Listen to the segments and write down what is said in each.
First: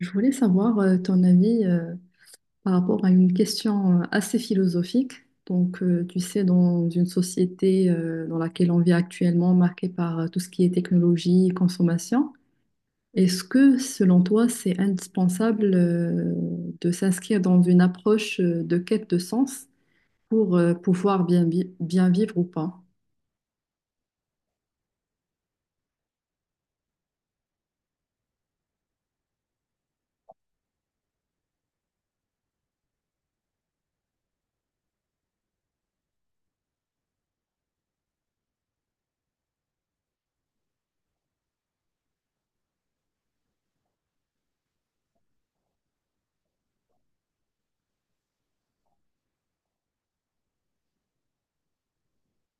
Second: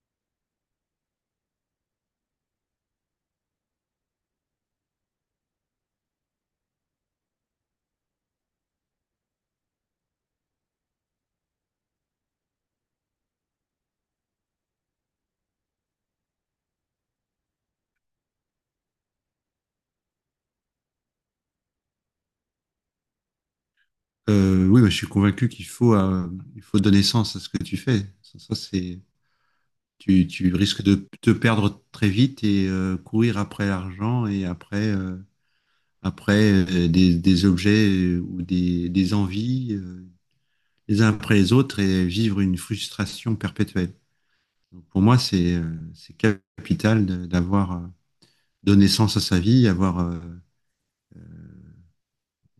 Je voulais savoir ton avis par rapport à une question assez philosophique. Donc, tu sais, dans une société dans laquelle on vit actuellement, marquée par tout ce qui est technologie, consommation, est-ce que, selon toi, c'est indispensable de s'inscrire dans une approche de quête de sens pour pouvoir bien, bien vivre ou pas? Oui, bah, je suis convaincu qu'il faut, il faut donner sens à ce que tu fais. Ça, c'est, tu risques de te perdre très vite et courir après l'argent et après, après des objets ou des envies les uns après les autres et vivre une frustration perpétuelle. Donc, pour moi, c'est capital d'avoir donné sens à sa vie, avoir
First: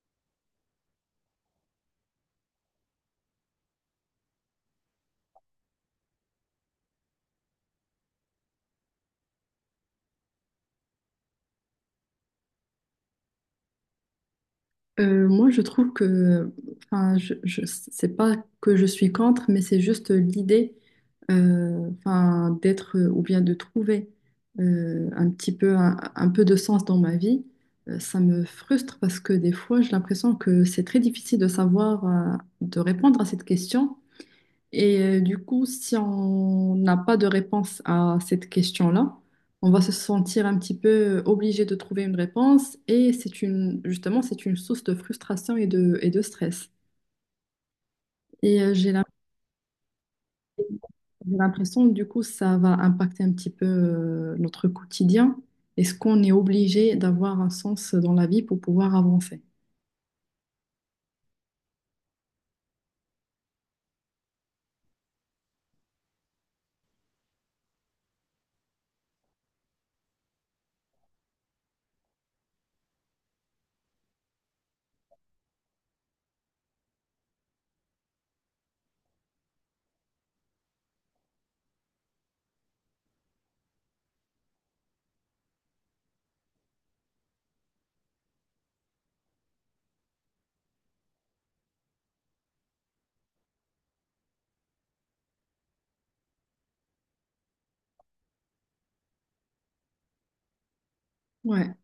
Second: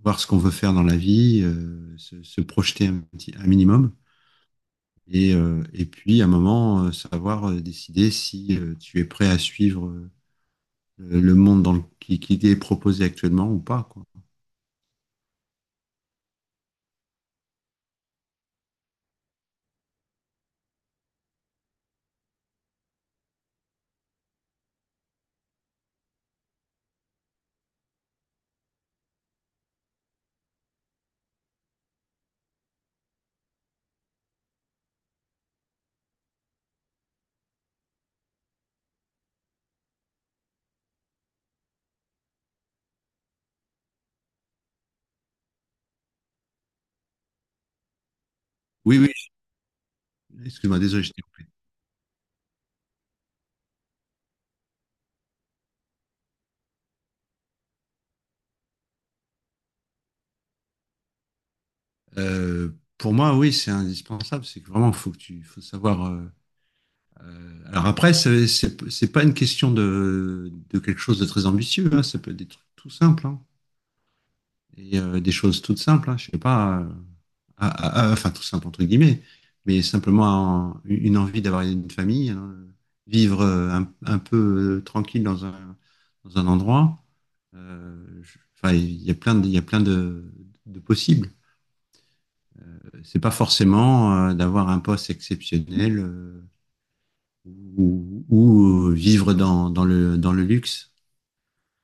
voir ce qu'on veut faire dans la vie, se projeter un petit, un minimum. Et puis, à un moment, savoir décider si tu es prêt à suivre le monde qui t'est proposé actuellement ou pas, quoi. Moi, je trouve que, enfin, je, c'est pas que je suis contre, mais c'est juste l'idée, enfin, d'être ou bien de trouver un petit peu, un peu de sens dans ma vie. Ça me frustre parce que des fois, j'ai l'impression que c'est très difficile de savoir, de répondre à cette question. Et du coup, si on n'a pas de réponse à cette question-là, on va se sentir un petit peu obligé de trouver une réponse et c'est une, justement, c'est une source de frustration et de stress. Et Oui, oui, excuse-moi, désolé, je t'ai j'ai coupé. l'impression, du coup, ça va impacter un petit peu notre quotidien. Est-ce qu'on est obligé d'avoir un sens dans la vie pour pouvoir avancer? Euh, pour moi, oui, c'est indispensable. C'est que vraiment, faut que tu, faut savoir. Alors après, c'est pas une question de quelque chose de très ambitieux, hein, ça peut être des trucs tout simples, hein. Et des choses toutes simples, hein, je sais pas, enfin tout simple entre guillemets, mais simplement une envie d'avoir une famille, hein, vivre un peu tranquille dans un endroit. Enfin, il y a plein de, il y a plein de possibles. C'est pas forcément d'avoir un poste exceptionnel ou vivre dans, dans le luxe. Ouais.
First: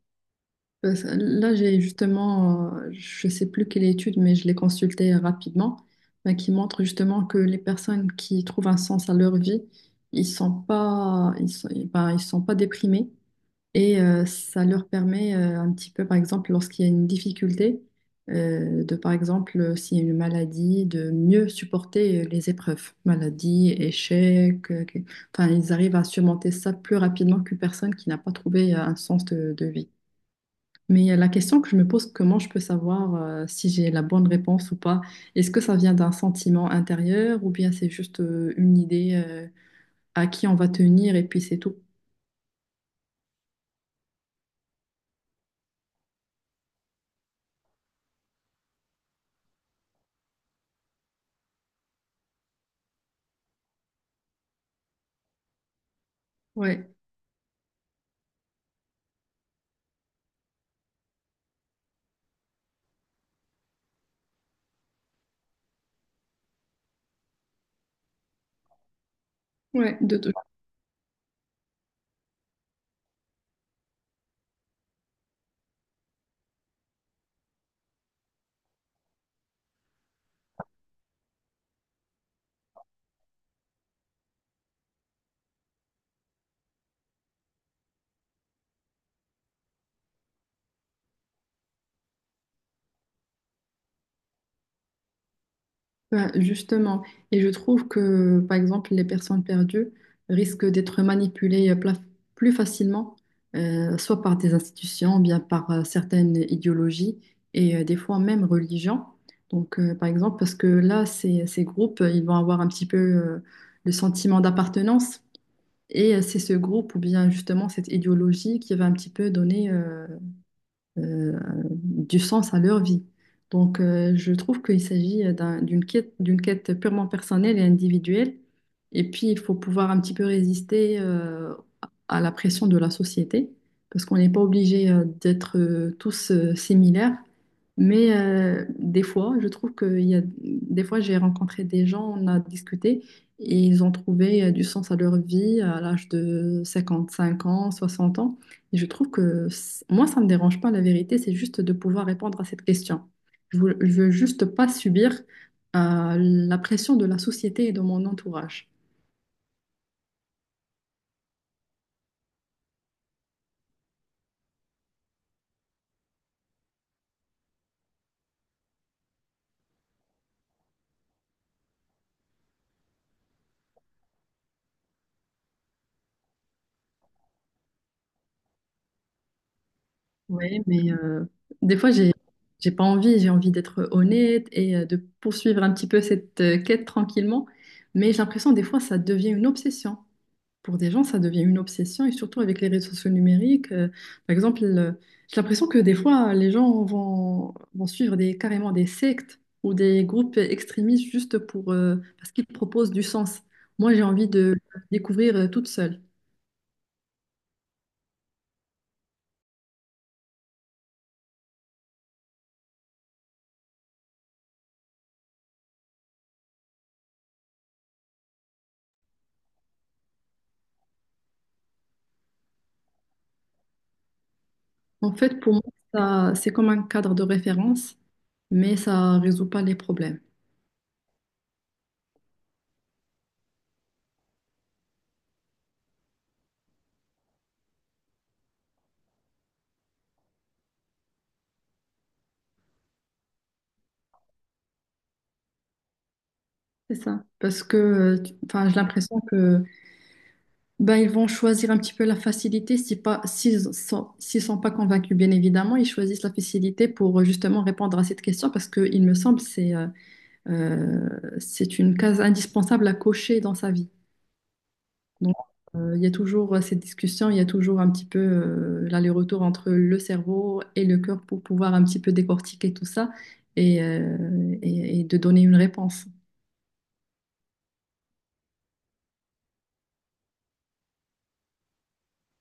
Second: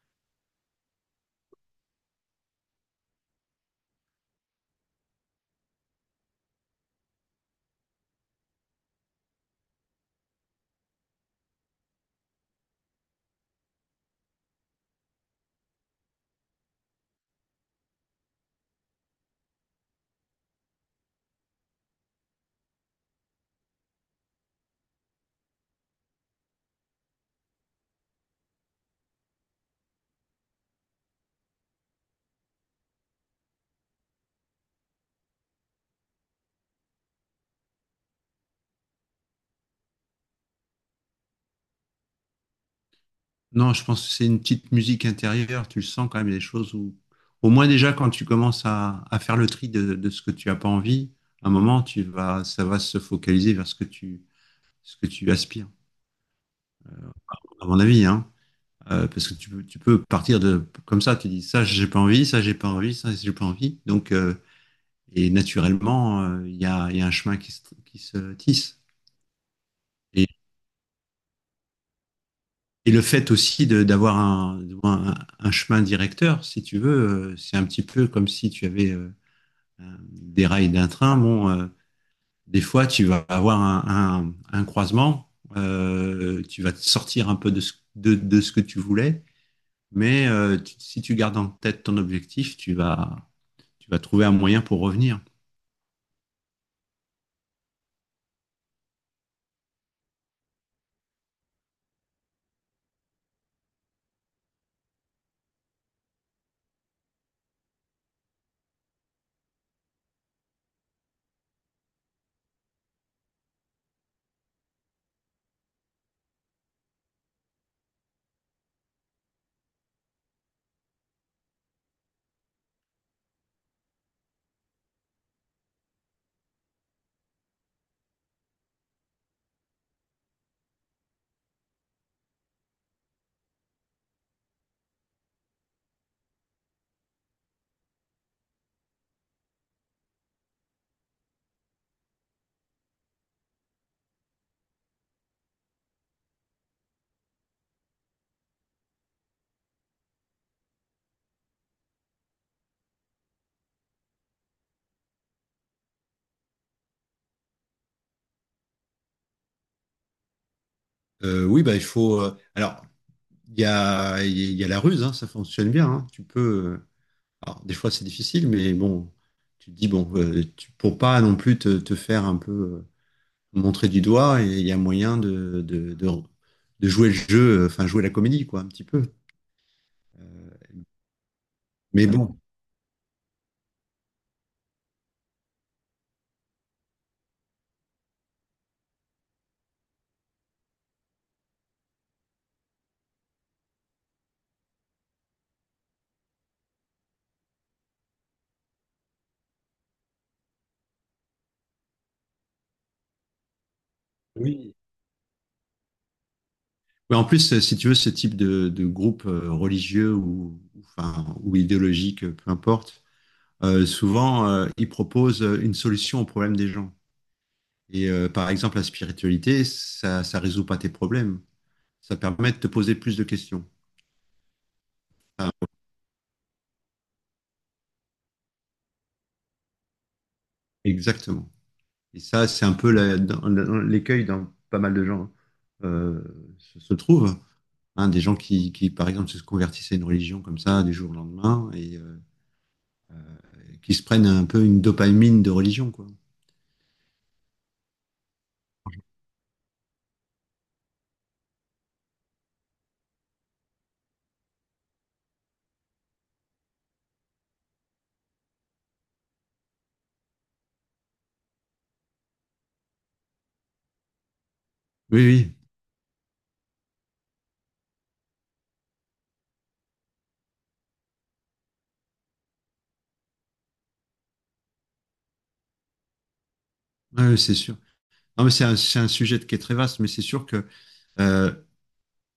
Là, j'ai justement, je sais plus quelle étude, mais je l'ai consultée rapidement, bah, qui montre justement que les personnes qui trouvent un sens à leur vie, ils sont pas déprimés et ça leur permet un petit peu, par exemple, lorsqu'il y a une difficulté, s'il y a une maladie, de mieux supporter les épreuves, maladie, échec, enfin, ils arrivent à surmonter ça plus rapidement qu'une personne qui n'a pas trouvé un sens de vie. Mais la question que je me pose, comment je peux savoir si j'ai la bonne réponse ou pas? Est-ce que ça vient d'un sentiment intérieur ou bien c'est juste une idée à qui on va tenir et puis c'est tout? Non, je pense que c'est une petite musique intérieure. Tu le sens quand même, des choses où, au moins déjà, quand tu commences à faire le tri de ce que tu n'as pas envie, à un moment, tu vas, ça va se focaliser vers ce que tu aspires, Ouais, à mon avis, hein. Parce que tu peux partir de comme ça, tu dis ça, j'ai pas envie, ça, j'ai pas envie, ça, j'ai pas envie. Donc, et naturellement, il y a un chemin qui se tisse. ouais, Et, de, et le fait aussi d'avoir un chemin directeur, si tu veux, c'est un petit peu comme si tu avais des rails d'un train, bon, des fois, tu vas avoir un croisement, tu vas sortir un peu de ce que tu voulais, mais tu, si tu gardes en tête ton objectif, tu vas trouver un moyen pour revenir. Ben, justement, et je trouve que, par exemple, les personnes perdues risquent d'être manipulées plus facilement, soit par des institutions, bien par certaines idéologies et des fois même religions. Donc, par exemple, parce que là, ces groupes, ils vont avoir un petit peu le sentiment d'appartenance, et c'est ce groupe ou bien justement cette idéologie qui va un petit peu donner euh, du sens à leur vie. Donc, je trouve qu'il s'agit d'une quête purement personnelle et individuelle. Et puis, il faut pouvoir un petit peu résister à la pression de la société, parce qu'on n'est pas obligé d'être tous similaires. Mais des fois, je trouve que il y a, des fois, j'ai rencontré des gens, on a discuté, et ils ont trouvé du sens à leur vie à l'âge de 55 ans, 60 ans. Et je trouve que moi, ça ne me dérange pas, la vérité, c'est juste de pouvoir répondre à cette question. Je veux juste pas subir la pression de la société et de mon entourage. Oui, bah, il faut. Alors, il y a, la ruse, hein, ça fonctionne bien. Hein, tu peux. Alors, des fois, c'est difficile, mais bon, tu te dis, bon, tu, pour pas non plus te, te faire un peu montrer du doigt et il y a moyen de jouer le jeu, enfin jouer la comédie, quoi, un petit peu. Euh, Oui, mais des fois, Mais j'ai, bon, j'ai pas envie, j'ai envie d'être honnête et de poursuivre un petit peu cette quête tranquillement. Mais j'ai l'impression, des fois, ça devient une obsession. Pour des gens, ça devient une obsession, et surtout avec les réseaux sociaux numériques. Par exemple, euh, j'ai l'impression que des fois, vont suivre carrément des sectes ou des groupes extrémistes juste pour, parce qu'ils proposent du sens. Moi, j'ai envie de oui, découvrir toute seule. mais en plus, si tu veux, ce type de groupe religieux ou, enfin, ou idéologique, peu importe, souvent, ils proposent une solution au problème des gens. Et par exemple, la spiritualité, ça résout pas tes problèmes. Ça permet de te poser plus de questions. En fait, pour moi, ça, c'est comme un cadre de référence, mais ça ne résout pas les problèmes. Exactement. Et ça, c'est un peu l'écueil dans pas mal de gens euh, se, se trouve. Hein, des gens qui, par exemple, se convertissent à une religion comme ça du jour au lendemain et qui se prennent un peu une dopamine de religion, quoi. C'est ça. Parce que, enfin, j'ai l'impression que ben, ils vont choisir un petit peu la facilité si pas, s'ils sont pas convaincus, bien évidemment, ils choisissent la facilité pour justement répondre à cette question parce que, il me semble, euh, c'est une case indispensable à cocher dans sa vie. Donc, Oui, il y a toujours cette discussion, il y a toujours un petit peu l'aller-retour entre le cerveau et le cœur pour pouvoir un petit peu décortiquer tout ça et, et de donner une réponse. oui c'est sûr. Non, mais c'est un, sujet qui est très vaste, mais c'est sûr que euh,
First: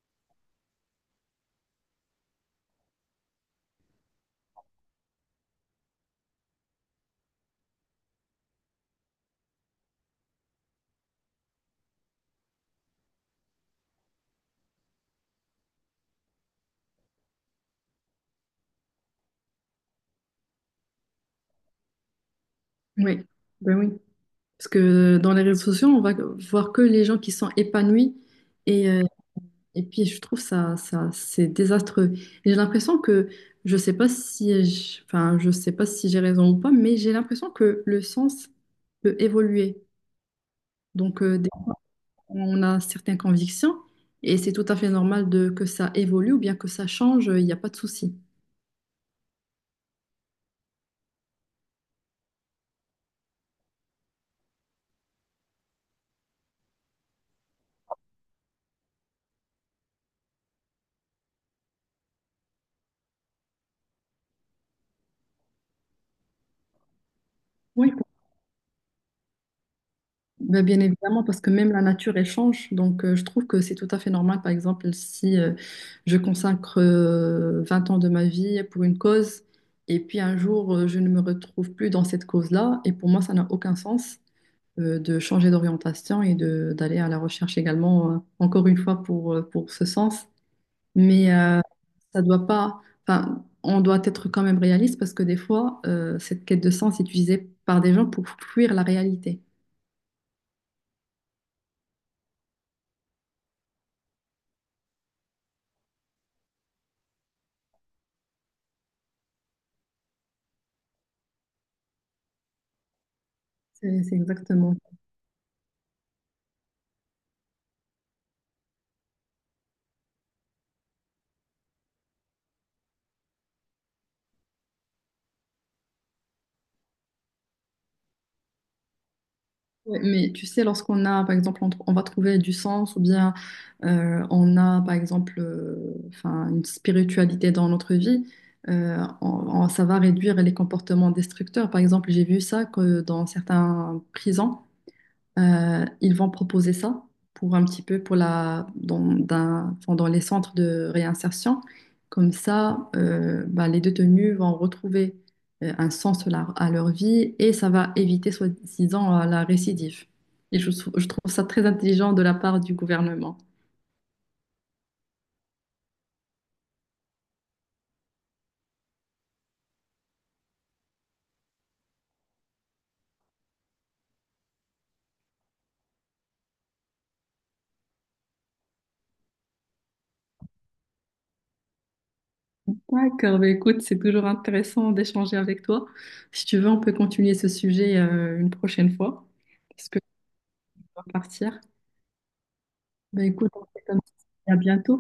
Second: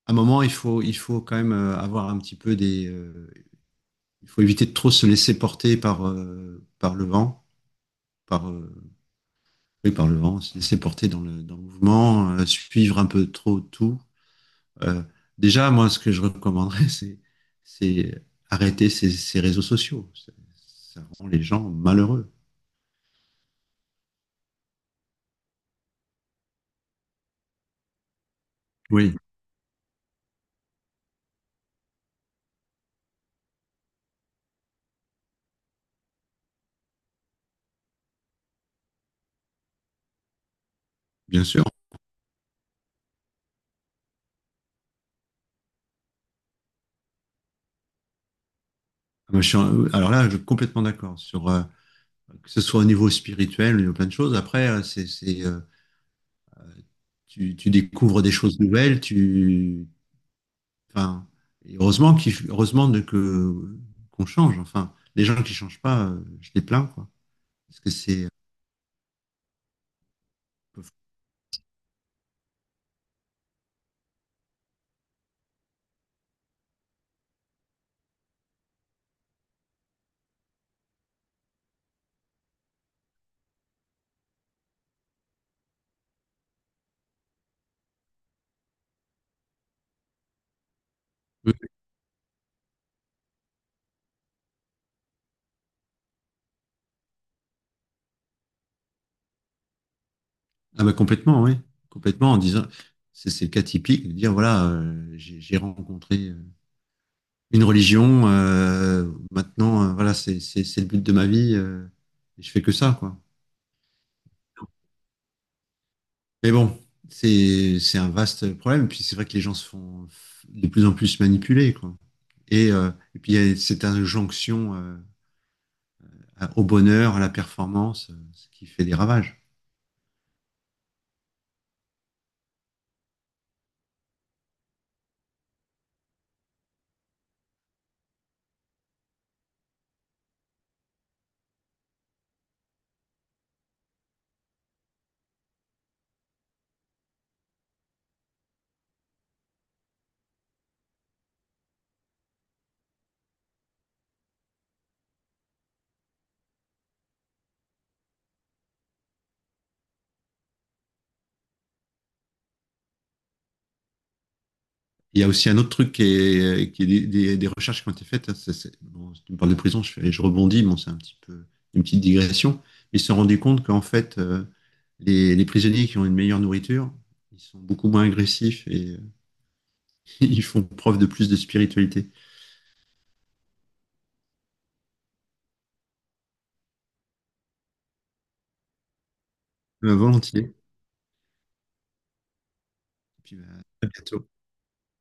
à un moment, il faut quand même avoir un petit peu des. Il faut éviter de trop se laisser porter par, par le vent, par, oui, par le vent, se laisser porter dans le mouvement, suivre un peu trop tout. Euh, Déjà, moi, ce que je recommanderais, c'est arrêter ces, ces réseaux sociaux. Ça rend les gens malheureux. Oui, ben oui. Parce que dans les réseaux sociaux, on va voir que les gens qui sont épanouis. Et euh, Oui, Et puis, je trouve ça, c'est désastreux. Et j'ai l'impression que, je sais pas si, je- enfin, je sais pas si j'ai raison ou pas, mais j'ai l'impression que le sens peut évoluer. Donc, euh, bien des- sûr. on a certaines convictions et c'est tout à fait normal de, que ça évolue ou bien que ça change, il n'y a pas de souci. Moi, alors là, je suis complètement d'accord sur que ce soit au niveau spirituel, au niveau plein de choses. Après, c'est, tu, tu découvres des choses nouvelles. Tu, enfin, et heureusement de que qu'on change. Enfin, les gens qui changent pas, je les plains, quoi. Parce que Oui. c'est Ben, bien euh, évidemment, parce que même la nature, elle change. Donc, je trouve que c'est tout à fait normal, par exemple, si je consacre 20 ans de ma vie pour une cause, et puis un jour, je ne me retrouve plus dans cette cause-là, et pour moi, ça n'a aucun sens de changer d'orientation et de d'aller à la recherche également, encore une fois, pour ce sens. Mais ça doit pas, enfin, on doit être quand même réaliste, parce que des fois, cette quête de sens est utilisée par des gens pour fuir la réalité. Ah bah complètement, oui. Complètement en disant, c'est le cas typique de dire voilà, j'ai rencontré une religion, maintenant voilà, c'est le but de ma vie, et je fais que ça, quoi. C'est exactement Mais bon, c'est un vaste problème. Et puis c'est vrai que les gens se font de plus en plus manipuler, quoi. Et puis il y a cette injonction au bonheur, à la performance, ce qui fait des ravages. ouais, mais tu sais, lorsqu'on a, par exemple, on va trouver du sens ou bien on a, par exemple, enfin, une spiritualité dans notre vie, ça va réduire les comportements destructeurs. Par exemple, j'ai vu ça que dans certains prisons. Ils vont proposer ça pour un petit peu pour enfin, dans les centres de réinsertion. Comme ça, bah, les détenus vont retrouver un sens à leur vie et ça va éviter, soi-disant, la récidive. Et je trouve ça très intelligent de la part du gouvernement. Il y a aussi un autre truc qui est des, des recherches qui ont été faites, hein. Ça, bon, si tu me parles de prison, je rebondis, bon, c'est un petit peu une petite digression. Ils se sont rendus compte qu'en fait, les prisonniers qui ont une meilleure nourriture, ils sont beaucoup moins agressifs et ils font preuve de plus de spiritualité. D'accord, bah, écoute, c'est toujours intéressant d'échanger avec toi. Si tu veux, on peut continuer ce sujet une prochaine fois, parce que Volontiers. Et je dois partir. Bah, puis, bah, écoute, on fait à comme bientôt. ça. À bientôt.